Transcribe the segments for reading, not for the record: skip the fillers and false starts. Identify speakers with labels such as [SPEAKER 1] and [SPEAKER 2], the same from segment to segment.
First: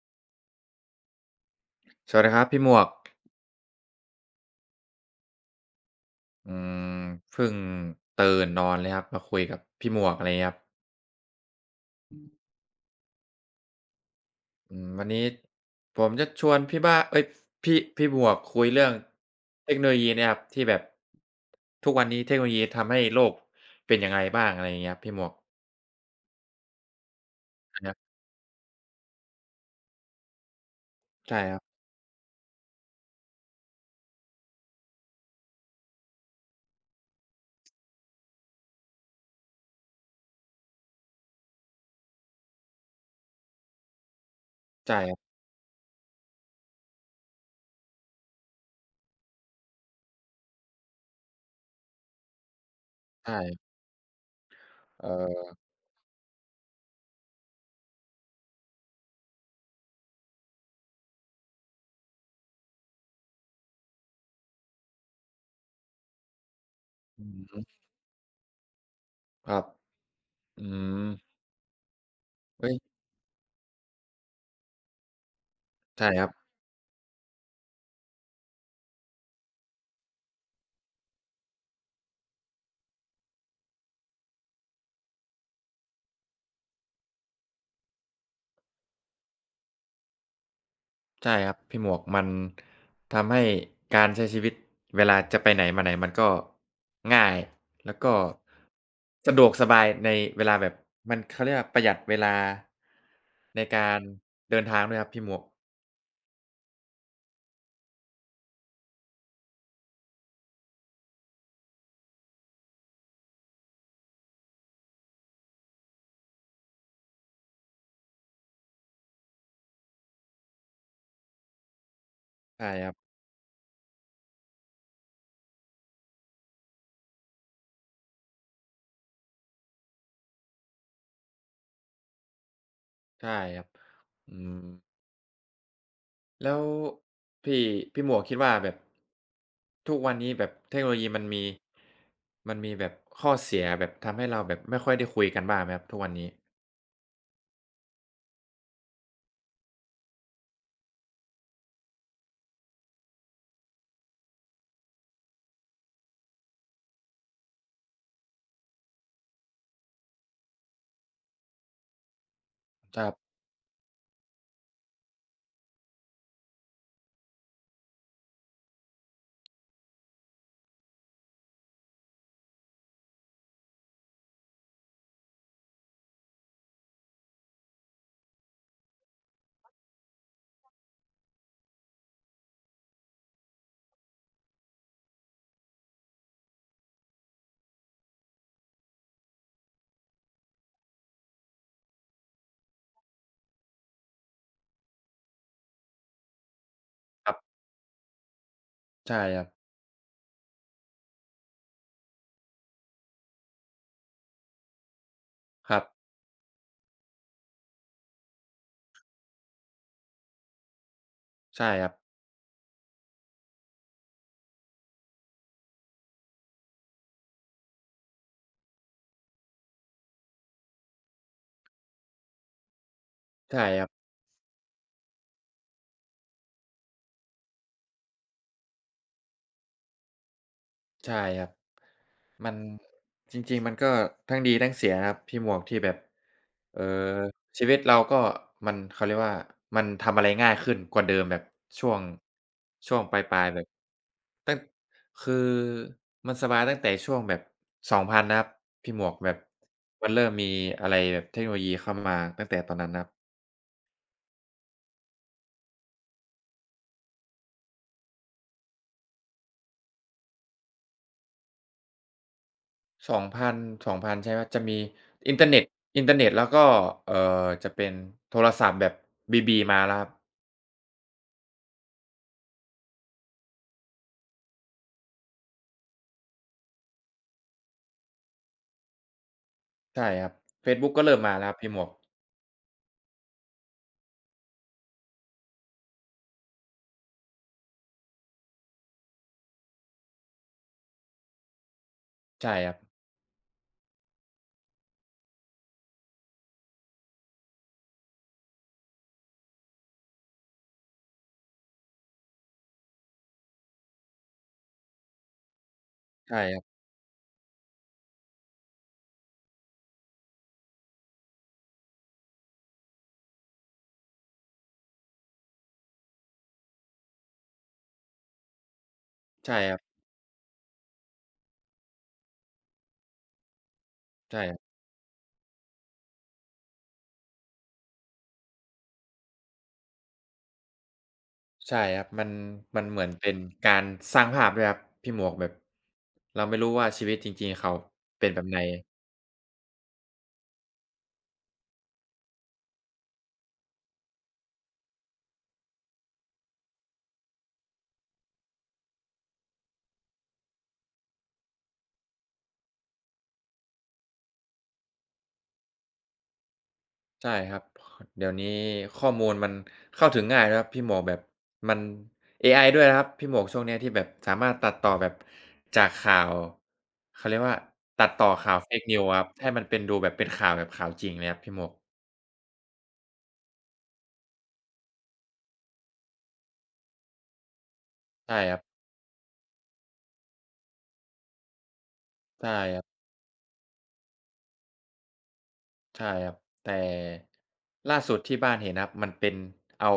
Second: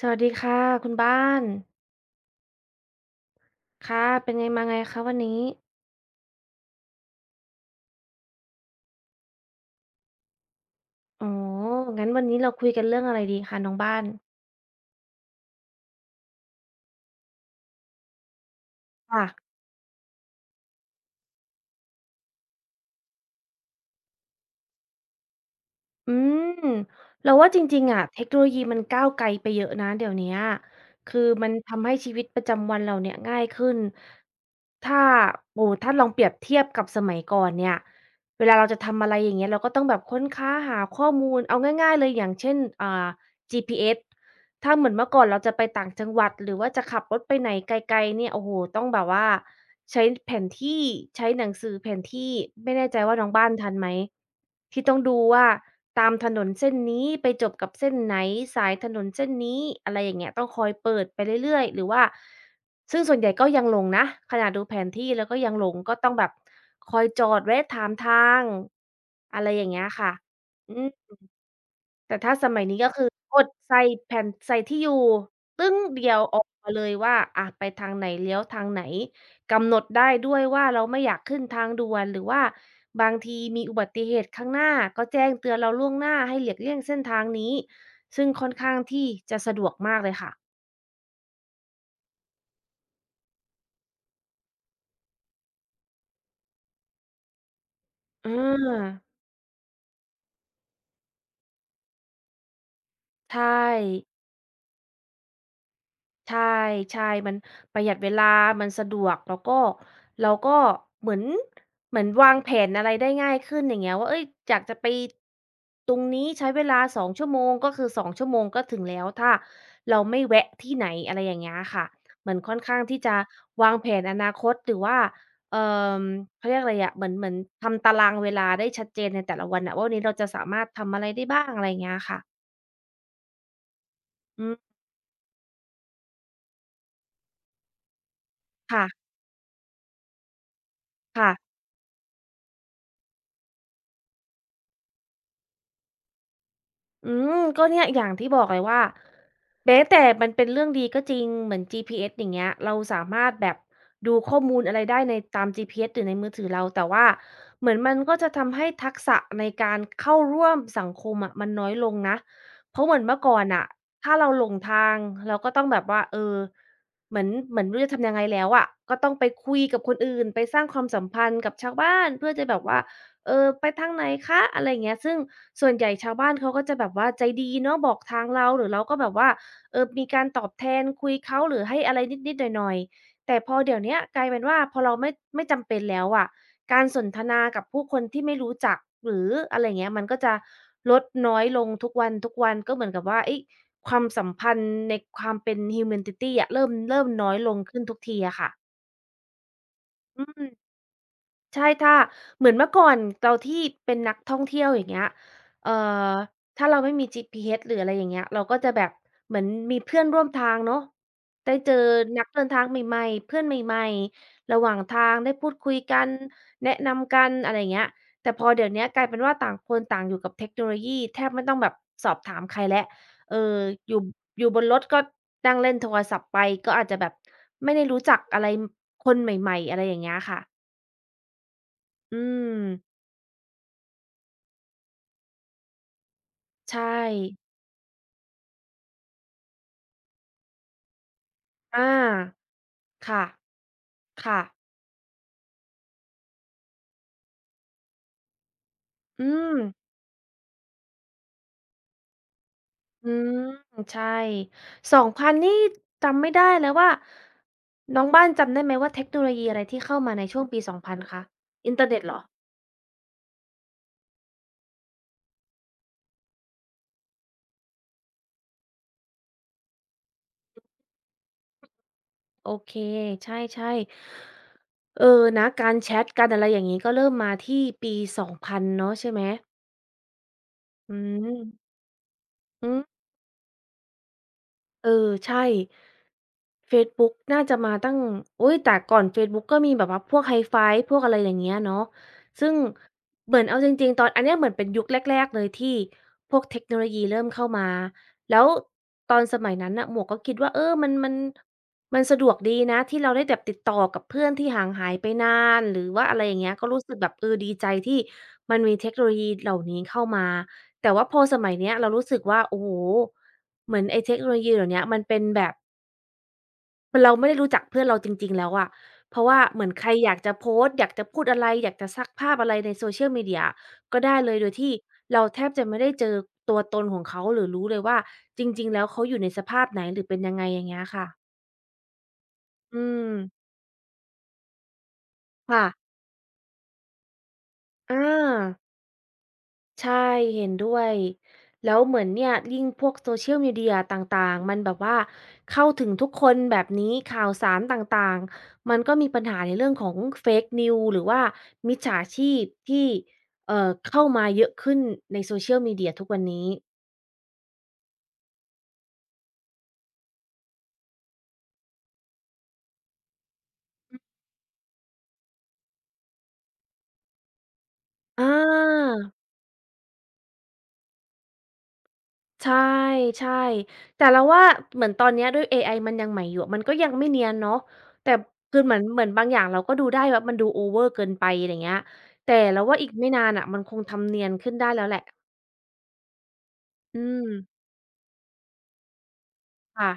[SPEAKER 1] สวัสดีค่ะคุณบ้าน
[SPEAKER 2] สวัสดีครับพี่หมวก
[SPEAKER 1] ค่ะเป็นไงมาไงคะวันนี้
[SPEAKER 2] อืมเพิ่งตื่นนอนเลยครับมาคุยกับพี่หมวกอะไรเงี้ยครับ
[SPEAKER 1] อ๋องั้นวันนี้เราคุยกันเรื่องอะไรดีคะน้องบ้าน
[SPEAKER 2] วันนี้ผมจะชวนพี่บ้าเอ้ยพี่หมวกคุยเรื่อง
[SPEAKER 1] ค่ะ
[SPEAKER 2] เทคโนโลยีเนี่ยครับที่แบบทุกวันนี้เทคโนโลยีทำให้โลกเป็นยังไงบ้างอะไรอย่างเงี้ยครับพี่หมวก
[SPEAKER 1] อืมเราว่าจริ
[SPEAKER 2] นะ
[SPEAKER 1] ง
[SPEAKER 2] ครั
[SPEAKER 1] ๆ
[SPEAKER 2] บ
[SPEAKER 1] อะเทคโนโลยีมันก้าวไกลไปเยอะนะเดี๋ยวเนี้ยคือ
[SPEAKER 2] ใช่
[SPEAKER 1] มั
[SPEAKER 2] ค
[SPEAKER 1] น
[SPEAKER 2] รับ
[SPEAKER 1] ทำให้ชีวิตประจำวันเราเนี่ยง่ายขึ้นถ้าโอ้โฮถ้าลองเปรียบเทียบกับสมัยก่อนเนี่ยเวลาเราจะทำอะไรอย่างเงี้ยเราก็ต้องแบบค้นคว้าหาข้อมูลเอาง่ายๆเลยอย่างเช่นGPS ถ้าเหมือ
[SPEAKER 2] ใช่
[SPEAKER 1] นเมื่
[SPEAKER 2] ค
[SPEAKER 1] อ
[SPEAKER 2] รั
[SPEAKER 1] ก่อน
[SPEAKER 2] บ
[SPEAKER 1] เราจะไปต่างจังหวัดหรือว่าจะขับรถไปไหนไกลๆเนี่ยโอ้โฮต้องแบบว่าใช้แผนที่ใช้หนังสือแผนที่ไม่แน่ใจว่าน้
[SPEAKER 2] ใช
[SPEAKER 1] องบ้านทัน
[SPEAKER 2] ่
[SPEAKER 1] ไหมที่ต้องดูว่า
[SPEAKER 2] เออ
[SPEAKER 1] ตามถนนเส้นนี้ไปจบกับเส้นไหนสายถนนเส้นนี้อะไรอย่างเงี้ยต้องคอยเปิดไปเรื่อยๆหรือว่าซึ่งส่วนใหญ่ก็ยังหลงนะขนาดดูแผนที่แล้วก็ยังหลงก็ต้องแบบคอยจ
[SPEAKER 2] อื
[SPEAKER 1] อดแวะ
[SPEAKER 2] ม
[SPEAKER 1] ถามทางอะ
[SPEAKER 2] ค
[SPEAKER 1] ไร
[SPEAKER 2] รั
[SPEAKER 1] อ
[SPEAKER 2] บ
[SPEAKER 1] ย่างเงี้ยค่ะ
[SPEAKER 2] อื
[SPEAKER 1] อืม
[SPEAKER 2] ม
[SPEAKER 1] แต่ถ้าสมัย
[SPEAKER 2] เฮ้ย
[SPEAKER 1] นี้ก็คือกดใส่แผ่นใส่ที่อยู่ตึ้ง
[SPEAKER 2] ใช่
[SPEAKER 1] เดีย
[SPEAKER 2] ค
[SPEAKER 1] ว
[SPEAKER 2] รั
[SPEAKER 1] ออ
[SPEAKER 2] บ
[SPEAKER 1] กมาเลยว่าอะไปทางไหนเลี้ยวทางไหนกำหนดได้ด้วยว่าเราไม่อยากขึ้นทางด่วนหรือว่าบางทีมีอุบัติเหตุข้างหน้าก็แจ้งเตือนเราล่วงหน้าให้หลีกเลี่ยงเส้นทางนี้ซึ่งค่อนข้างที่จะสะดวกมากเลยค่ะ
[SPEAKER 2] ใช่ครับพี่หมวกมันทำให้การใช้ชีวิตเวลาจะไปไหนมาไหนมันก็ง่ายแล้วก็
[SPEAKER 1] อา
[SPEAKER 2] สะดวกสบายในเวลาแบบมันเขาเรียกว่าประหยัดเวลา
[SPEAKER 1] ใช่
[SPEAKER 2] ในการเดินทางด้วยครับพี่หมวก
[SPEAKER 1] ใช่ใช่มันประหยัดเวลามันสะดวกแล้วก็เราก็เหมือนเหมือนวางแผนอะไรได้ง่ายขึ้นอย่างเงี้ยว่าเฮ้ยอยากจะไปตรงนี้ใช้เวลาสองชั่วโมงก็คือสองชั่วโมงก็ถึงแล้วถ้าเราไม่แวะที่ไหนอะไรอย่างเงี้ยค่ะเหมือนค่อน
[SPEAKER 2] ใช่
[SPEAKER 1] ข้าง
[SPEAKER 2] ครั
[SPEAKER 1] ที่จะ
[SPEAKER 2] บ
[SPEAKER 1] วางแผนอนาคตหรือว่าเอ่อเขาเรียกอะไรอะเหมือนทำตารางเวลาได้ชัดเจนในแต่ละวันอะว่าวันนี้เราจะสามารถทำอะไรได้บ้างอะไรอย่างเงี้ยค่ะ
[SPEAKER 2] ใช่ครับอื
[SPEAKER 1] อืม
[SPEAKER 2] มแล้วพี่พี่หมวกคิดว่าแบบ
[SPEAKER 1] ค่ะ
[SPEAKER 2] ทุกวันนี้แบบเทคโนโลยีมัน
[SPEAKER 1] ค่ะ
[SPEAKER 2] มีมันมีแบบข้อเสียแบบทำให้เราแบบไม่ค่อยได้คุยกันบ้างไหมครับทุกวันนี้
[SPEAKER 1] อืก็เนี่ยอย่างที่บอกเลยว่าแม้แต่มันเป็นเรื่องดีก็จริงเหมือน GPS อสอย่างเงี้ยเราสามารถแบบดูข้อมูลอะไรได้ในตาม GPS หรือในมือถือเราแต่ว่าเหมือนมันก็จะทำให้ทักษะในการเข้าร่วมสังคมอะมันน้อยลงนะเพราะเหมื
[SPEAKER 2] ค
[SPEAKER 1] อน
[SPEAKER 2] รั
[SPEAKER 1] เมื่อ
[SPEAKER 2] บ
[SPEAKER 1] ก่อนอ่ะถ้าเราหลงทางเราก็ต้องแบบว่าเออเหมือนไม่รู้จะทำยังไงแล้วอะก็ต้องไปคุยกับคนอื่นไปสร้างความสัมพันธ์กับชาวบ้านเพื่อจะแบบว่าเออไปทางไหนคะอะไรอย่างเงี้ยซึ่ง ส่วนใหญ่ชาวบ้านเขาก็จะแบบว่าใจดีเนาะบอกทางเราหรือเราก็แบบว่าเออมีการตอบแทนคุยเขาหรือให้อะไรนิดๆหน่อยๆแต่พอเดี๋ยวเนี้ยกลายเป็นว่าพอเราไม่จำเป็นแล้วอะการสนทนากับผู้คนที่ไม่รู้จักหรืออะไรอย่างเงี้ยมันก็จะลดน้อยลงทุกวันๆก็เหมือนกับว่าเอ๊ยความสัมพันธ์ในความเป็น humanity อะเริ่ม
[SPEAKER 2] ค
[SPEAKER 1] น้อ
[SPEAKER 2] รั
[SPEAKER 1] ยล
[SPEAKER 2] บ
[SPEAKER 1] งขึ้นทุกทีอะค่ะ
[SPEAKER 2] ใช่ครับ
[SPEAKER 1] อืม ใช่ถ้าเหมือนเมื่อก่อนเราที่เป็นนักท่องเที่ยวอย่างเงี้ยเอ่
[SPEAKER 2] ค
[SPEAKER 1] อ
[SPEAKER 2] รับ
[SPEAKER 1] ถ้าเราไม่มี GPS หรืออะไรอย่างเงี้ยเราก็จะแบบเหมือนมีเพื่อนร่วมทางเนาะได้
[SPEAKER 2] ใช่
[SPEAKER 1] เจอ
[SPEAKER 2] ครับ
[SPEAKER 1] นักเดินทางใหม่ๆเพื่อนใหม่ๆระหว่างทางได้พูดคุยกันแนะนำกันอะไรอย่างเงี้ยแต่พอเดี๋ยวเนี้ยกลายเป็นว่าต่างคนต่างอยู่กับเทคโนโลยีแทบไม่ต้องแบบสอบถามใครแล้วเออ
[SPEAKER 2] ใช่ครับ
[SPEAKER 1] อยู่อยู่บนรถก็นั่งเล่นโทรศัพท์ไปก็อาจจะแบบไม่ได้รู้จักอะไรคนใหม่ๆอะไรอย่างเงี้ยค่ะ
[SPEAKER 2] ใช่ครับ
[SPEAKER 1] อื
[SPEAKER 2] มัน
[SPEAKER 1] ม
[SPEAKER 2] จริงๆมันก็ทั้งดีทั้งเสียนะครับพี่หมวกที่แบบเอ่อ
[SPEAKER 1] ใช่
[SPEAKER 2] ชีวิตเราก็มันเขาเรียกว่ามันทำอะไรง่ายขึ้นกว่าเดิมแบบช่
[SPEAKER 1] อา
[SPEAKER 2] วงช่วงป
[SPEAKER 1] ค่ะ
[SPEAKER 2] ลายๆแบบ
[SPEAKER 1] ค่ะ
[SPEAKER 2] ตั้งคือมันสบายตั้งแต่ช่วงแบบสองพันนะครับพี่หมวก
[SPEAKER 1] อื
[SPEAKER 2] แบบ
[SPEAKER 1] ม
[SPEAKER 2] มันเริ่มมีอะไรแบบเทคโนโลยีเข้ามาตั้งแต่ตอนนั้นนะครั
[SPEAKER 1] อื
[SPEAKER 2] บ
[SPEAKER 1] มใช่สองพันนี่จำไม่ได้แล้วว่าน้องบ้านจำได้ไหมว่าเทคโนโลยีอะไรที่เข้ามาในช่วงปี2000คะอินเทอร์เน็ตเหรอ
[SPEAKER 2] 2000งพันสองพันใช่ไหมจะมีอินเทอร์เน็ตอินเทอร์เน็ตแล้วก็เอ่อจะเป็นโทรศัพท์แบบบีบีมาแล้วครับ
[SPEAKER 1] โอเคใช่ๆเออนะการแชตการอะไรอย่างงี้ก็เริ่มมาที่ปี2000เนาะใช่ไหม
[SPEAKER 2] ใช่ครับเฟซบุ๊ก
[SPEAKER 1] อื
[SPEAKER 2] ก็เริ่มมาแล้วครับ
[SPEAKER 1] ม
[SPEAKER 2] พี่หมวก
[SPEAKER 1] อืม เออใช่เฟซบุ๊กน่าจะมาตั้งอุ๊ยแต่ก่อนเฟซบุ๊กก็มีแบบว่าพวก Hi-Fi พวกอะไรอย่างเงี้ยเนาะซึ่
[SPEAKER 2] ใช่
[SPEAKER 1] ง
[SPEAKER 2] ครับ
[SPEAKER 1] เหมือนเอาจริงๆตอนอันเนี้ยเหมือนเป็นยุคแรกๆเลยที่พวกเทคโนโลยีเริ่มเข้ามาแล้วตอนสมัยนั้นน่ะหมวกก็คิดว่าเออมันมันสะดวกดีนะที่เราได้แบบติดต่อกับเพื่อนที่ห่างหายไปนานหรือว่าอะไรอ
[SPEAKER 2] ใช่
[SPEAKER 1] ย่างเงี้
[SPEAKER 2] ค
[SPEAKER 1] ย
[SPEAKER 2] รั
[SPEAKER 1] ก็
[SPEAKER 2] บ
[SPEAKER 1] รู้สึกแบบเออดีใจที่มันมีเทคโนโลยีเหล่านี้เข้ามาแต่ว่าพอสมัยเนี้ยเรารู้สึกว่าโอ้โฮ เหมือนไอ้เทคโนโลยีเดี๋ยวเนี้ยมันเป็นแบบเราไม่ได้รู้จักเพื่อนเราจริงๆแล้วอะเพราะว่า
[SPEAKER 2] ใช่
[SPEAKER 1] เหมือ
[SPEAKER 2] ค
[SPEAKER 1] น
[SPEAKER 2] รับ
[SPEAKER 1] ใครอยากจะโพสต์อยากจะพูดอะไรอยากจะซักภาพอะไรใน Social Media อะก็ได้เลย
[SPEAKER 2] ใช่
[SPEAKER 1] โด
[SPEAKER 2] ค
[SPEAKER 1] ย
[SPEAKER 2] รั
[SPEAKER 1] ที่
[SPEAKER 2] บ
[SPEAKER 1] เราแทบจะไม่ได้เจอตัวตนของเขาหรือรู้เลยว่าจริงๆแล้วเขาอยู่ในสภาพไหนหรือเป็นยังไงอย่างเงี้ยค่ะ
[SPEAKER 2] ใช่ครับมันมั
[SPEAKER 1] อื
[SPEAKER 2] นเหมือน
[SPEAKER 1] ม
[SPEAKER 2] เป็นการสร้างภาพด้วยครับพี่หมวกแบบ
[SPEAKER 1] ค่ะ
[SPEAKER 2] เราไม่รู้ว่าชีวิตจริงๆเขา
[SPEAKER 1] อ
[SPEAKER 2] เป็นแบบไหน
[SPEAKER 1] า ใช่เห็นด้วยแล้วเหมือนเนี่ยยิ่งพวก Social Media ต่างๆมันแบบว่าเข้าถึงทุกคนแบบนี้ข่าวสารต่างๆมันก็มีปัญหาในเรื่องของ Fake News หรือว่ามิจฉาชีพที่เข้ามาเยอะขึ้นใน Social Media ทุกวันนี้
[SPEAKER 2] ใช่ครับเดี๋ยวนี้ข้อมูลมันเข้าถึงง่ายนะครับพี่หมวกแบบมันเอไอด้วยนะครับพี่หมวกช่วงเนี้ยที่แบบสามารถตัดต่อแบบจากข่าวเขาเรียกว่าตัดต่อ
[SPEAKER 1] อา
[SPEAKER 2] ข่าว Fake News อะครับให้มันเป็นดูแบบเป็นข่าวแบบข่าวจริงเลยครับพี่หมวก
[SPEAKER 1] ใช่ใช่แต่เราว่าเหมือนตอนเนี้ยด้วยเอไอมันยังใหม่อยู่อะมันก็ยังไม่เนียนเนาะแต่
[SPEAKER 2] ใช่ครั
[SPEAKER 1] คื
[SPEAKER 2] บ
[SPEAKER 1] อเหมือนบางอย่างเราก็ดูได้ว่ามันดู over เกินไปอะไรเงี้ยแต่
[SPEAKER 2] ใช่
[SPEAKER 1] เรา
[SPEAKER 2] ค
[SPEAKER 1] ว่า
[SPEAKER 2] รั
[SPEAKER 1] อีก
[SPEAKER 2] บ
[SPEAKER 1] ไม่นานน่ะมันคงทำเนียนขึ้นได้แล้วแหละ
[SPEAKER 2] ใช่ครับแต่
[SPEAKER 1] อืม
[SPEAKER 2] ล่าสุดที่บ้านเห็นนะครับมันเป็น
[SPEAKER 1] ค่ะ
[SPEAKER 2] เอา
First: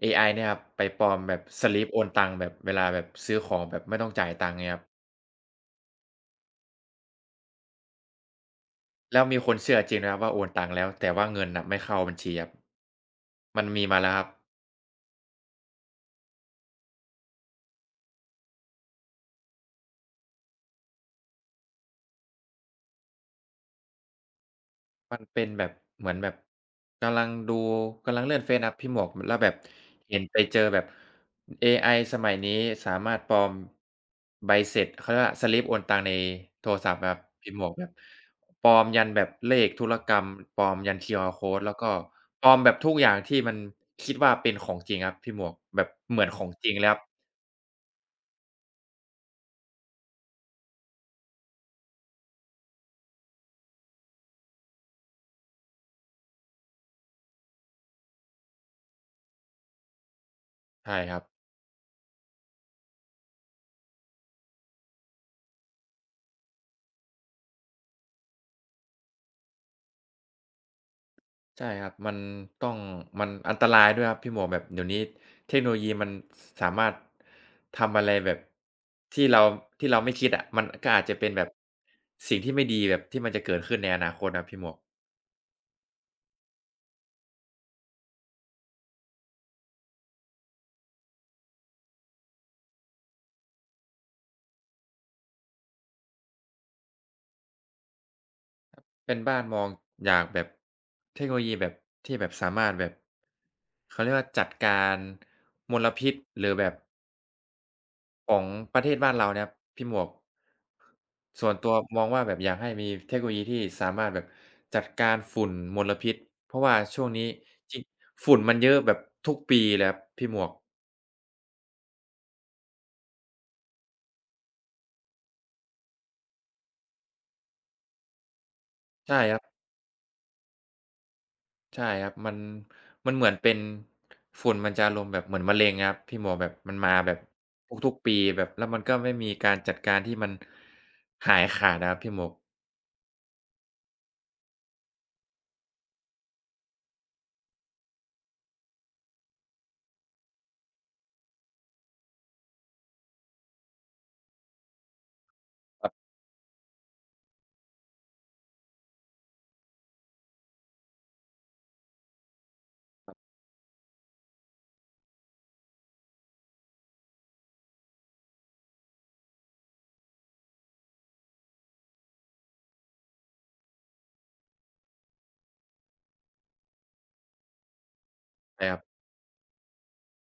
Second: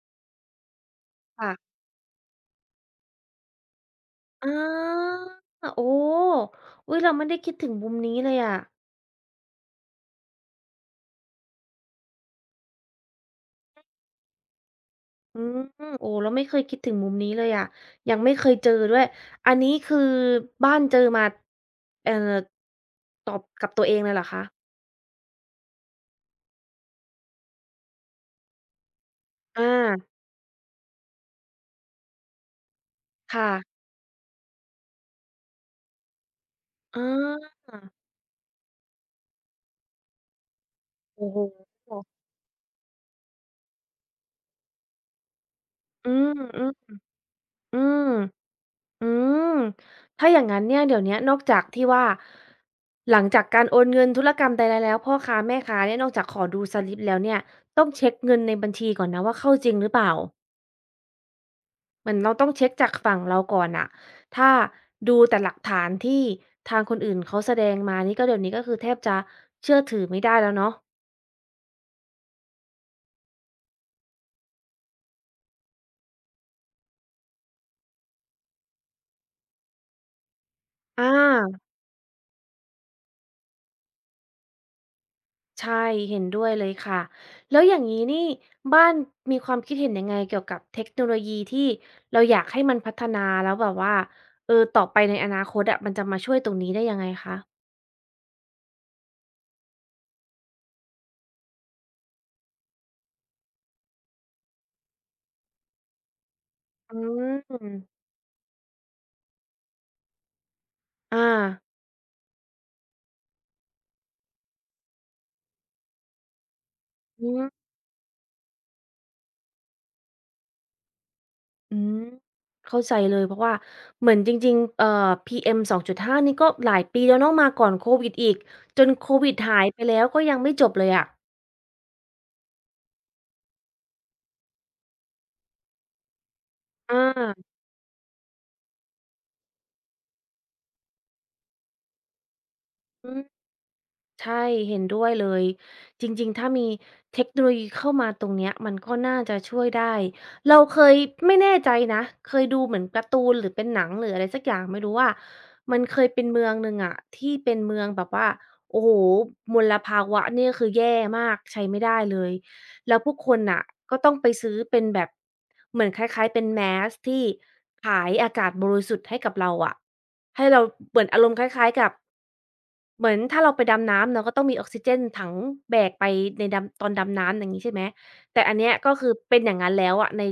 [SPEAKER 2] เอไอเนี่ยครับไปปลอมแบบส
[SPEAKER 1] ค่ะ
[SPEAKER 2] ลิปโอนตังค์แบบเวลาแบบซื้อของแบบไม่ต้องจ่าย
[SPEAKER 1] อ
[SPEAKER 2] ตังค์เงี้ยครับ
[SPEAKER 1] าโอ้อุ๊ยเราไม่ได้คิดถึงมุมนี้เลยอะ
[SPEAKER 2] แล้วมีคนเชื่อจริงนะครับว่าโอนตังค์แล้วแต่ว่าเงินน่ะไม่เข้าบัญชีครับมันมีมาแล้วครับ
[SPEAKER 1] อืมโอ้เราไม่เคยคิดถึงมุมนี้เลยอะยังไม่เคยเจอด้วยอันนี้คือบ้านเจอมาเอ่อตอบกับตัวเองเลยเหรอคะ
[SPEAKER 2] มันเป็นแบบเหมือนแบบกำลังดูกำลังเลื่อนเฟซครับพี่หมวกแล้วแบบ
[SPEAKER 1] อา
[SPEAKER 2] เห็นไปเจอแบบเอไอสมัยนี้สามารถปลอ
[SPEAKER 1] ค่ะ
[SPEAKER 2] มใบเสร็จเขาเรียกว่าสลิปโอนตังค์ในโทรศัพท์
[SPEAKER 1] อา
[SPEAKER 2] ครับพี่หมวกแบบปลอมยันแบบเลขธุรกรรมปลอมยันคิวอา
[SPEAKER 1] โอ้
[SPEAKER 2] ร r
[SPEAKER 1] โฮ
[SPEAKER 2] Code แล้วก็ปลอมแบบทุกอย่างที่มันคิดว่าเป็นของจริงครับพี่หมวกแบบ
[SPEAKER 1] อื
[SPEAKER 2] เหมือน
[SPEAKER 1] ม
[SPEAKER 2] ของ
[SPEAKER 1] อื
[SPEAKER 2] จริงแลยค
[SPEAKER 1] อ
[SPEAKER 2] รับ
[SPEAKER 1] อืม อืม ถ้าอย่างงั้นเนี่ยเดี๋ยวเนี้ยนอกจากที่ว่าหลังจากการโอนเงินธุรกรรมใดๆแล้วพ่อค้าแม่ค้าเนี่ยนอกจากขอดูสลิปแล้วเนี่ยต้องเช็กเงินในบัญชีก่อนนะว่าเข้าจริงหรือเปล่า
[SPEAKER 2] ใช่ครับ
[SPEAKER 1] เหมือนเราต้องเช็กจากฝั่งเราก่อนน่ะถ้าดูแต่หลักฐานที่ทางคนอื่นเขาแสดงมานี่ก็เดี๋ยวนี้ก็คือแทบจะเชื่อถือไม่ได้แล้วเนาะ
[SPEAKER 2] ใช่ครับมันต้องมันอันตรายด้วยครับพี่หมวกแบบเดี๋ยวนี้เทคโนโลยีมันสสามารถทำอะไรแบบที่เราที่เราไม่คิดอะมันก็อา
[SPEAKER 1] อ
[SPEAKER 2] จจะเป็นแบบ
[SPEAKER 1] า
[SPEAKER 2] สิ่งที่ไม่ดีแบบที่มันจะเกิดขึ้นในอนาคตนะครับพี่หมวก
[SPEAKER 1] ใช่เห็นด้วยเลยค่ะแล้วอย่างนี้นี่บ้านมีความคิดเห็นยังไงเกี่ยวกับเทคโนโลยีที่เราอยากให้มันพัฒนาแล้วแบบว่าเออต่อไปในอนาคตอะมันจะมาช่วยตรงนี้ได้ยังไงคะ
[SPEAKER 2] เป็นบ้านมองอย่างแบบเทคโนโลยีแบบที่แบบสามารถแบบเขาเรียกว่าจัดการมลพิษหรือแบบ
[SPEAKER 1] อืม
[SPEAKER 2] ของประเทศบ้านเราเนี่ยครับพี่หมวก
[SPEAKER 1] อา
[SPEAKER 2] ส่วนตัวมองว่าแบบอยากให้มีเทคโนโลยีที่สามารถแบบจัดการฝุ่นมลพิษเพราะว่าช่วงนี้
[SPEAKER 1] อืม
[SPEAKER 2] จริงฝุ่นมันเยอะแบบทุกปีเลยครับพี่หมวก
[SPEAKER 1] อืมเข้าใจเลยเพราะว่าเหมือนจริงๆPM 2.5นี่ก็หลายปีแล้วเนาะมาก่อนโควิดอีกจนโค
[SPEAKER 2] ใช่
[SPEAKER 1] วิ
[SPEAKER 2] ค
[SPEAKER 1] ด
[SPEAKER 2] รับ
[SPEAKER 1] หายไปแล้วก็ยังไม่จบเลยอะ
[SPEAKER 2] ใช่ครับมันเหมือนเป็นฝุ่นมันจะอารมณ์แบบเหมือนมะเร็งอะครับพี่หมวกแบบมันมา
[SPEAKER 1] อ
[SPEAKER 2] แบบ
[SPEAKER 1] า
[SPEAKER 2] ทุกๆปีแบบแล้วมันก็ไม่มีการจัดการที่มันหายขาดอะครับพี่หมวก
[SPEAKER 1] อืม ใช่เห็นด้วยเลยจริงๆ ถ้ามีเทคโนโลยีเข้ามาตรงเนี้ยมันก็น่าจะช่วยได้เราเคยไม่แน่ใจนะเคยดูเหมือนการ์ตูนหรือเป็นหนังหรืออะไรสักอย่างไม่รู้ว่ามัน
[SPEAKER 2] ครั
[SPEAKER 1] เคย
[SPEAKER 2] บ
[SPEAKER 1] เป็นเมืองหนึ่งอะที่เป็นเมืองแบบว่าโอ้โฮมลภาวะเนี่ยคือแย่มากใช้ไม่ได้เลยแล้วผู้คนน่ะก็ต้องไปซื้อเป็นแบบเหมือนคล้ายๆเป็น mask ที่ขายอากาศบริสุทธิ์ให้กับเราอะให้เราเหมือนอารมณ์คล้ายๆกับ เหมือนถ้าเราไปดำน้ำเราก็ต้องมีออกซิเจนถังแบกไปในดำตอนดำน้ำอย่างงี้ใช่ไหมแต่อัน
[SPEAKER 2] ใช่
[SPEAKER 1] เนี้
[SPEAKER 2] ค
[SPEAKER 1] ย
[SPEAKER 2] รับ
[SPEAKER 1] ก็คือเป็นอย่างงั้นแล้วอะใน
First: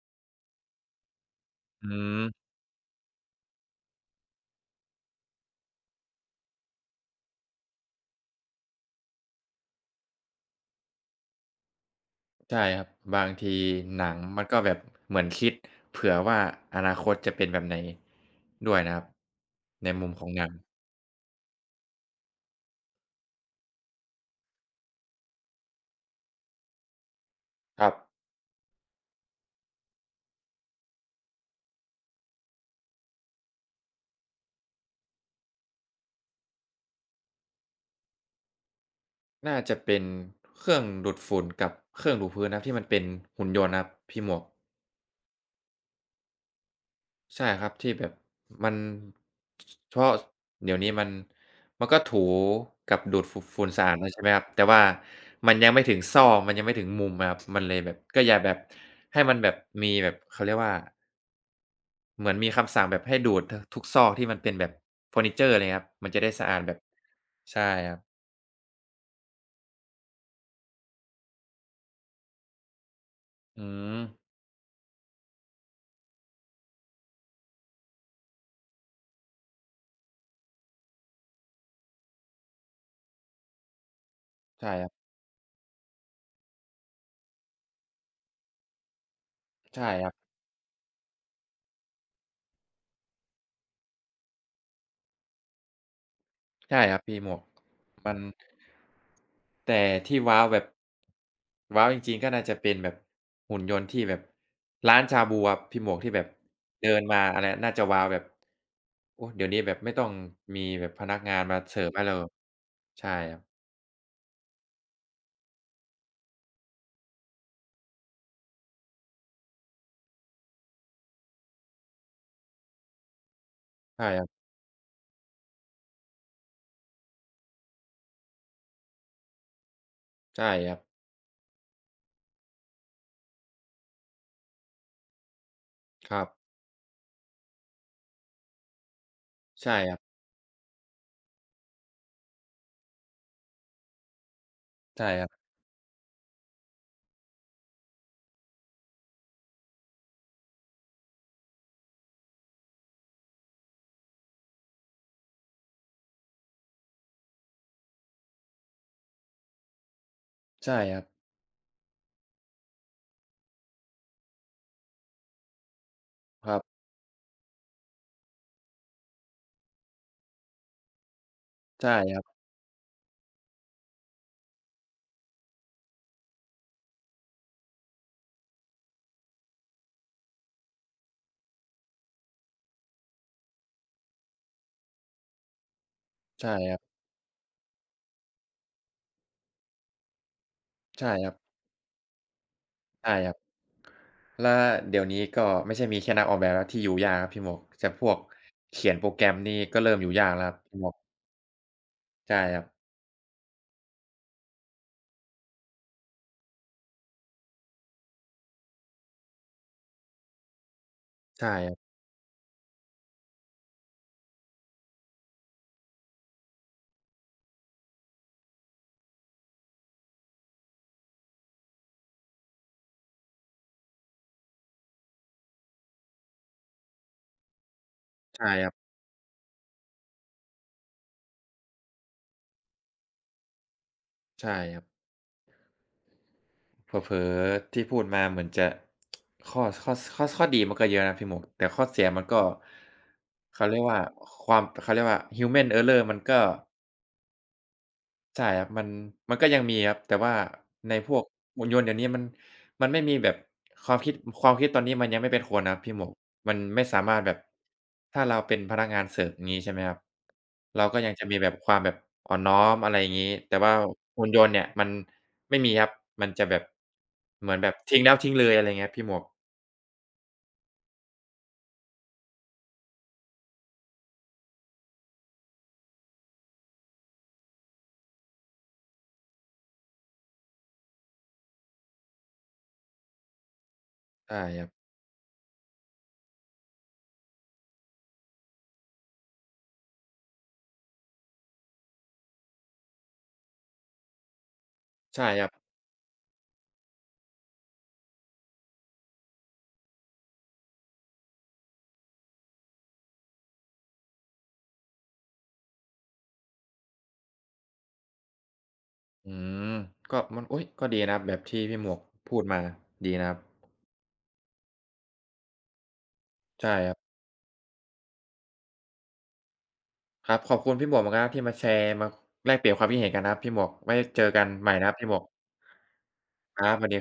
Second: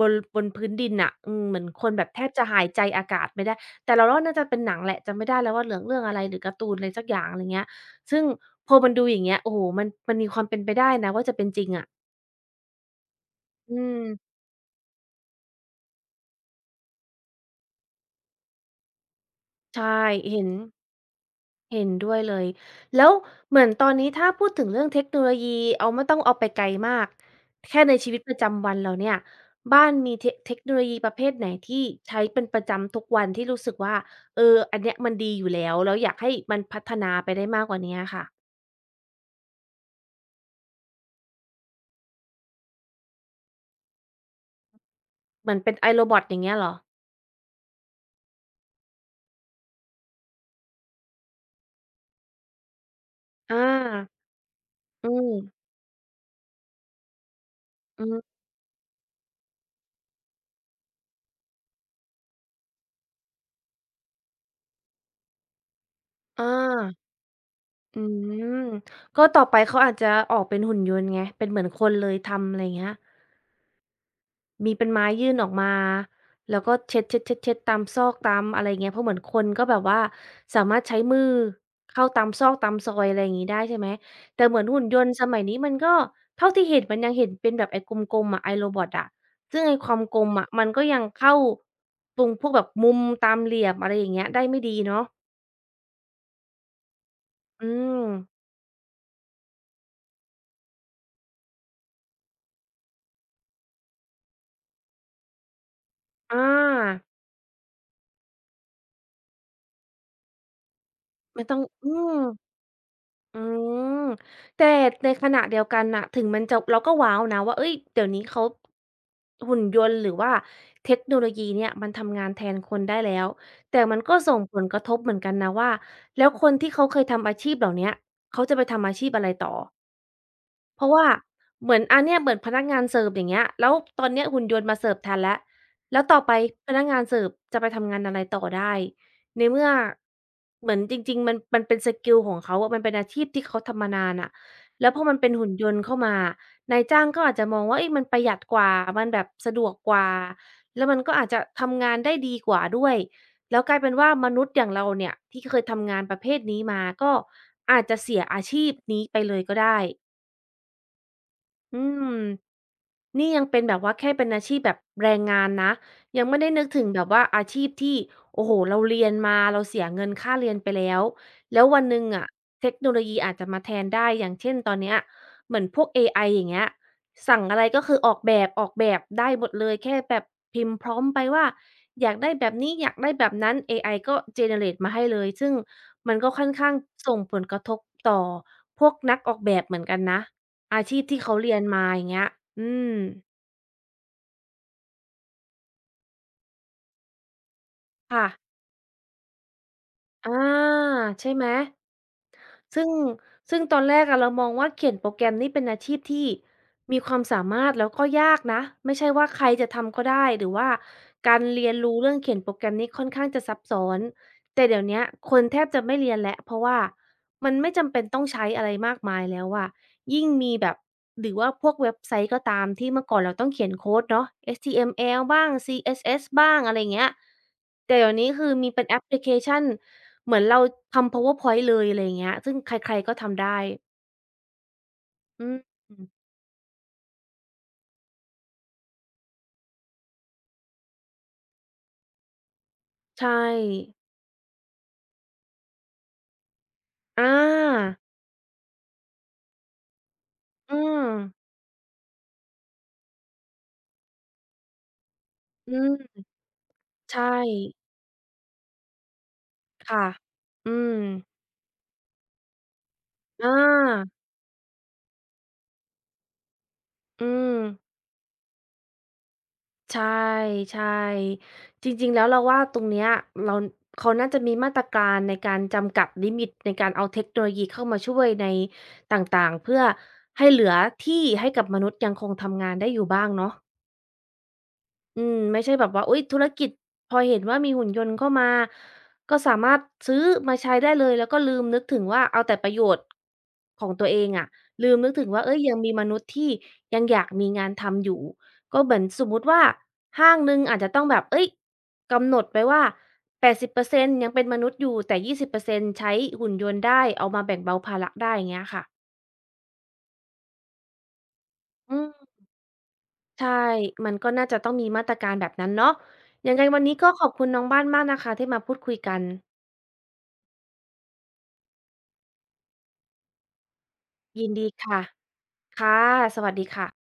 [SPEAKER 1] บนพื้นดินน่ะอืมเหมือนค
[SPEAKER 2] อื
[SPEAKER 1] นแบบแทบจะ
[SPEAKER 2] ม
[SPEAKER 1] หายใจอากาศไม่ได้แต่เราว่าน่าจะเป็นหนังแหละจำไม่ได้แล้วว่าเหลืองเรื่องอะไรหรือการ์ตูนอะไรสักอย่างอะไรเงี้ยซึ่งพอมันดูอย่างเงี้ยโอ้โฮมันมีความเป็นไปได้นะว่าจะเป็นจริงอะ
[SPEAKER 2] ใช่ครับบางที
[SPEAKER 1] อืม
[SPEAKER 2] หนังมันก็แบบเหมือนคิดเผื่อว่าอนาคตจะเป็นแบบไหนด้วยนะครับ
[SPEAKER 1] ใช
[SPEAKER 2] ใน
[SPEAKER 1] ่
[SPEAKER 2] มุมของห
[SPEAKER 1] เห็
[SPEAKER 2] นั
[SPEAKER 1] น
[SPEAKER 2] ง
[SPEAKER 1] เห็นด้วยเลยแล้วเหมือนตอนนี้ถ้าพูดถึงเรื่องเทคโนโลยีเอาไม่ต้องเอาไปไกลมาก
[SPEAKER 2] ค
[SPEAKER 1] แค่
[SPEAKER 2] รั
[SPEAKER 1] ใน
[SPEAKER 2] บ
[SPEAKER 1] ชีวิตประจำวันเราเนี่ยบ้านมีเทคโนโลยีประเภทไหนที่ใช้เป็นประจำทุกวันที่รู้สึกว่าเอออันเนี้ยมันดีอยู่แล้วแล้วอยากให้มันพัฒนาไปได้มากกว่านี้อะค่ะ
[SPEAKER 2] น่าจะเป็นเครื่องดูดฝุ่นกับเครื่องถูพื้นนะครับที่มันเป็นหุ่นยนต์นะครับพี่หมวก
[SPEAKER 1] เหมือนเป็น iRobot อย่างเงี้ยเหรอ
[SPEAKER 2] ใช่ครับที่แบบมันเพราะเดี๋ยวนี้มันมันก็ถูกับดูดฝุ่น
[SPEAKER 1] อ
[SPEAKER 2] ฝุ่นสะอาดแล้
[SPEAKER 1] า
[SPEAKER 2] วใช่ไหมครับแต่ว่า
[SPEAKER 1] อืม
[SPEAKER 2] มันยังไม่ถึงซอกมันยังไม่ถึงมุมอะครับมันเลยแบบ
[SPEAKER 1] อื
[SPEAKER 2] ก็
[SPEAKER 1] ม
[SPEAKER 2] อย่าแบบให้มันแบบมีแบบเขาเรียกว่าเหมือนมีคำสั่งแบบให้ดูดททุกซอกที่มันเป็นแบบเฟอร์นิเชอร์เลยครับมันจะได้
[SPEAKER 1] อ
[SPEAKER 2] สะอาดแบบ
[SPEAKER 1] า
[SPEAKER 2] ใช่ครับ
[SPEAKER 1] อืมก็ต่อไปเขาอาจจะออกเป็นหุ่นยนต์ไงเป็นเหมือนคนเลยทำอะไรเงี้ย
[SPEAKER 2] อืม
[SPEAKER 1] มีเป็นไม้ยื่นออกมาแล้วก็เช็ดๆๆๆตามซอกตามอะไรอย่างเงี้ยเพราะเหมือนคนก็แบบว่าสามารถใช้มือเข้าตามซอกตามซอยอะไรอย่างงี้ได้ใช่ไหมแต่เหมือน
[SPEAKER 2] ใช่
[SPEAKER 1] หุ่
[SPEAKER 2] ค
[SPEAKER 1] น
[SPEAKER 2] รั
[SPEAKER 1] ย
[SPEAKER 2] บ
[SPEAKER 1] นต์สมัยนี้มันก็เท่าที่เห็นมันยังเห็นเป็นแบบไอ้กลมๆอะไอ้ Robot อะซึ่งไอ้
[SPEAKER 2] ใช่
[SPEAKER 1] ความ
[SPEAKER 2] ครั
[SPEAKER 1] กล
[SPEAKER 2] บ
[SPEAKER 1] มอะมันก็ยังเข้าตรงพวกแบบมุมตามเหลี่ยมอะไรอย่างเงี้ยได้ไม่ดีเนาะ
[SPEAKER 2] ใช่ครับปีหมวก
[SPEAKER 1] อืม
[SPEAKER 2] มันแต่ที่ว้าวแบบว้าวจริงๆก็น่าจะเป็นแบบหุ่นยนต์ที่แบบร้านชาบูครับพี่หมวกที่แบบ
[SPEAKER 1] อ
[SPEAKER 2] เดิน
[SPEAKER 1] า
[SPEAKER 2] มาอะไรน่าจะว้าวแบบโอ้เดี๋ยวนี้แบบไม่ต้องมีแบบพนักงา
[SPEAKER 1] มั
[SPEAKER 2] น
[SPEAKER 1] นต้
[SPEAKER 2] มา
[SPEAKER 1] อง
[SPEAKER 2] เสิร์
[SPEAKER 1] อื
[SPEAKER 2] ฟให้เรา
[SPEAKER 1] ม
[SPEAKER 2] ใช่ครั
[SPEAKER 1] อื
[SPEAKER 2] บ
[SPEAKER 1] มแต่ในขณะเดียวกันน่ะถึงมันจะเราก็ว้าวนะว่าเฮ้ยเดี๋ยวนี้เขาหุ่นยนต์หรือว่าเทคโนโลยีเนี่ยมันทำงานแทนคนได้แล้วแต่มัน
[SPEAKER 2] ใช่
[SPEAKER 1] ก็
[SPEAKER 2] ครั
[SPEAKER 1] ส่ง
[SPEAKER 2] บ
[SPEAKER 1] ผลกระทบเหมือนกันนะว่าแล้วคนที่เขาเคยทำอาชีพเหล่าเนี้ยเขาจะไปทำอาชีพอะไรต่อ
[SPEAKER 2] ใช่ครับ
[SPEAKER 1] เพราะว่าเหมือนเนี่ยเหมือนพนักงานเสิร์ฟอย่างเงี้ยแล้วตอนเนี้ยหุ่นยนต์มาเสิร์ฟแทนแล้วแล้ว
[SPEAKER 2] ค
[SPEAKER 1] ต่อ
[SPEAKER 2] รับ
[SPEAKER 1] ไปพนักงานเสิร์ฟจะไปทำงานอะไรต่อได้ในเมื่อ
[SPEAKER 2] ใช่ครับ
[SPEAKER 1] เหมือนจริงๆมันเป็นสกิลของเขาอะมันเป็นอาชีพที่เขาทำมานานน่ะแล้วพอ
[SPEAKER 2] ใช่
[SPEAKER 1] มัน
[SPEAKER 2] ครั
[SPEAKER 1] เป็
[SPEAKER 2] บ
[SPEAKER 1] นหุ่นยนต์เข้ามานายจ้างก็อาจจะมองว่าเฮ้ยมันประหยัดกว่ามันแบบสะดวกกว่าแล้วมันก็อาจจะทำงานได้ดีกว่าด้วยแล้วกลายเป็นว่ามนุษย์อย่างเราเนี่ยที่เคยทำงานประเภทนี้มาก็อาจจะเสียอาชีพนี้ไปเลยก็ได้
[SPEAKER 2] ใช่ครับ
[SPEAKER 1] อืมนี่ยังเป็นแบบว่าแค่เป็นอาชีพแบบแรงงานนะยังไม่
[SPEAKER 2] ค
[SPEAKER 1] ได้
[SPEAKER 2] รั
[SPEAKER 1] นึก
[SPEAKER 2] บ
[SPEAKER 1] ถึงแบบว่าอาชีพที่โอ้โฮเราเรียนมาเราเสียเงินค่าเรียนไปแล้วแล้ววัน
[SPEAKER 2] ใช่
[SPEAKER 1] หนึ่ง
[SPEAKER 2] ครั
[SPEAKER 1] อะ
[SPEAKER 2] บ
[SPEAKER 1] เทคโนโลยีอาจจะมาแทนได้อย่างเช่นตอนเนี้ยเหมือนพวกเอไออย่างเงี้ยสั่งอะไรก็คือออกแบบได้หมดเลยแค่แบบพิมพ์พร็อมต์ไปว่าอยากได้แบบนี้อยากได้แบบนั้นเอไอก็ generate มาให้เลยซึ่งมันก็ค่อ
[SPEAKER 2] ใช่
[SPEAKER 1] นข้า
[SPEAKER 2] ค
[SPEAKER 1] ง
[SPEAKER 2] รับ
[SPEAKER 1] ส่งผลกระทบต่อพวกนักออกแบบเหมือนกันนะ อาชีพ
[SPEAKER 2] ใช่
[SPEAKER 1] ที่
[SPEAKER 2] ครับ
[SPEAKER 1] เขาเรียนมาอย่างเงี้ยอืม
[SPEAKER 2] ใช่ครับแล้วเดี๋ยวนี้ก็ไม่ใช่มีแค่นักออกแบบแล้วที่อยู่ยากครับพี่หมวกแต่พวก
[SPEAKER 1] ค่ะ
[SPEAKER 2] เขียนโปรแกรมนี่ก็เริ่มอยู่ยาก
[SPEAKER 1] อา
[SPEAKER 2] แล้วครับพี่หมวก
[SPEAKER 1] ใช่ไหม
[SPEAKER 2] ใช่ครับ
[SPEAKER 1] ซึ่งซึ่งตอนแรกอะเรามองว่าเขียนโปรแกรมนี่เป็นอาชีพที่มีความสามารถแล้วก็ยากนะไม่ใช่ว่าใครจะทำก็ได้หรือว่าการ
[SPEAKER 2] ใช่
[SPEAKER 1] เรี
[SPEAKER 2] ค
[SPEAKER 1] ย
[SPEAKER 2] รั
[SPEAKER 1] น
[SPEAKER 2] บ
[SPEAKER 1] รู้เรื่องเขียนโปรแกรมนี้ค่อนข้างจะซับซ้อนแต่เดี๋ยวเนี้ยคนแทบจะไม่เรียนแล้วเพราะว่ามันไม่จำเป็นต้องใช้อะไรมากมายแล้วอะยิ่งมีแบบหรือว่าพวกเว็บไซต์ก็ตามที่เมื่อก่อนเราต้องเขียนโคดเนาะ HTML บ้าง CSS บ้างอะไรอย่างเงี้ยแต่เดี๋ยวนี้
[SPEAKER 2] ใช่
[SPEAKER 1] คือ
[SPEAKER 2] ค
[SPEAKER 1] มี
[SPEAKER 2] รั
[SPEAKER 1] เป็
[SPEAKER 2] บ
[SPEAKER 1] นแอปพลิเคชัน เหมือนเราทำ PowerPoint เลยอะไรอย่างเงี้ยซึ่งใครๆ ก็ทำได้
[SPEAKER 2] ใช่ครับ
[SPEAKER 1] อืม
[SPEAKER 2] เผลอๆที่พูดมาเหมือนจะข้อดีมันก็เยอะนะพี่หมวกแต่ข้อเสียมันก็
[SPEAKER 1] ใช่
[SPEAKER 2] เขาเรียกว่าความเขาเรียกว่า human error มันก็
[SPEAKER 1] อา
[SPEAKER 2] ใช่ครับมันก็ยังมีครับแต่ว่า
[SPEAKER 1] อื
[SPEAKER 2] ในพ
[SPEAKER 1] ม
[SPEAKER 2] วกหุ่นยนต์เดี๋ยวนี้มันไม่มีแบบความคิดความคิดตอนนี้มันยังไม่เป็นคนนะ
[SPEAKER 1] อื
[SPEAKER 2] ครับพี่หมวก
[SPEAKER 1] ม
[SPEAKER 2] มันไม่สามารถ
[SPEAKER 1] ใช่
[SPEAKER 2] แบบถ้าเราเป็นพนักงานเสิร์ฟอย่างงี้ใช่ไหมครับ
[SPEAKER 1] ค่ะ อื
[SPEAKER 2] เราก็
[SPEAKER 1] ม
[SPEAKER 2] ยังจะมีแบบความแบบอ่อนน้อมอะไรอย่างงี้
[SPEAKER 1] อ
[SPEAKER 2] แต่ว่า
[SPEAKER 1] า
[SPEAKER 2] หุ่นยนต์เนี่ยมันไม่มีครับมันจะแบบ
[SPEAKER 1] อื
[SPEAKER 2] เหมือน
[SPEAKER 1] ม
[SPEAKER 2] แบบทิ้งแล้วทิ้งเลยอะไรเงี้ยพี่หมวก
[SPEAKER 1] ใช่ใช่จริงๆ แล้วเราว่าตรงเนี้ยเราเขาน่าจะมีมาตรการในการจำกัดลิมิตในการเอาเทคโนโลยีเข้ามาช่วยในต่างๆ เพื่อให้เหลือที่ให้กับมนุษย์ยังคงทำงานได้อยู่บ้างเนาะ
[SPEAKER 2] ใช่ครับ
[SPEAKER 1] อืมไม่ใช่แบบว่าอุ๊ยธุรกิจพอเห็นว่ามีหุ่นยนต์เข้ามาก็สามารถซื้อมาใช้ได้เลยแล้วก็ลืมนึกถึงว่าเอาแต่ประโยชน์ของตัวเองอะลืมนึก
[SPEAKER 2] ใช่
[SPEAKER 1] ถึง
[SPEAKER 2] ค
[SPEAKER 1] ว่า
[SPEAKER 2] รับ
[SPEAKER 1] เฮ้ยยังมีมนุษย์ที่ยังอยากมีงานทำอยู่ก็เหมือนสมมุติว่าห้างหนึ่งอาจจะต้องแบบเฮ้ยกำหนดไปว่า80%ยังเป็นมนุษย์อยู่แต่20%ใช้หุ่นยนต์ได้เอามาแบ่งเบาภาระได้อย่างเงี้ยค่ะ
[SPEAKER 2] อืมก็มันอุ๊ยก็ดีนะครับแบบที่พี่หมว
[SPEAKER 1] อื
[SPEAKER 2] ก
[SPEAKER 1] ม
[SPEAKER 2] พูดมาดีนะครับ
[SPEAKER 1] ใช่ มันก็น่าจะต้องมีมาตรการแบบนั้นเนาะยังไง
[SPEAKER 2] ใช่
[SPEAKER 1] วัน
[SPEAKER 2] ครั
[SPEAKER 1] นี้
[SPEAKER 2] บ
[SPEAKER 1] ก็ขอบคุณน้องบ้านมากนะคะที่มาพูดคุยกัน
[SPEAKER 2] ครับขอบคุณพี่หมวกมากครับที่มาแชร์มาแลกเปลี่ยนความคิดเห็นกันนะครับพี่หมวกไว้เจอกัน
[SPEAKER 1] ยินดี
[SPEAKER 2] ใหม่นะครับ
[SPEAKER 1] ค่ะ
[SPEAKER 2] พี่หมวก
[SPEAKER 1] ค่ะ สวัส
[SPEAKER 2] ค
[SPEAKER 1] ดี
[SPEAKER 2] รับ
[SPEAKER 1] ค่ะ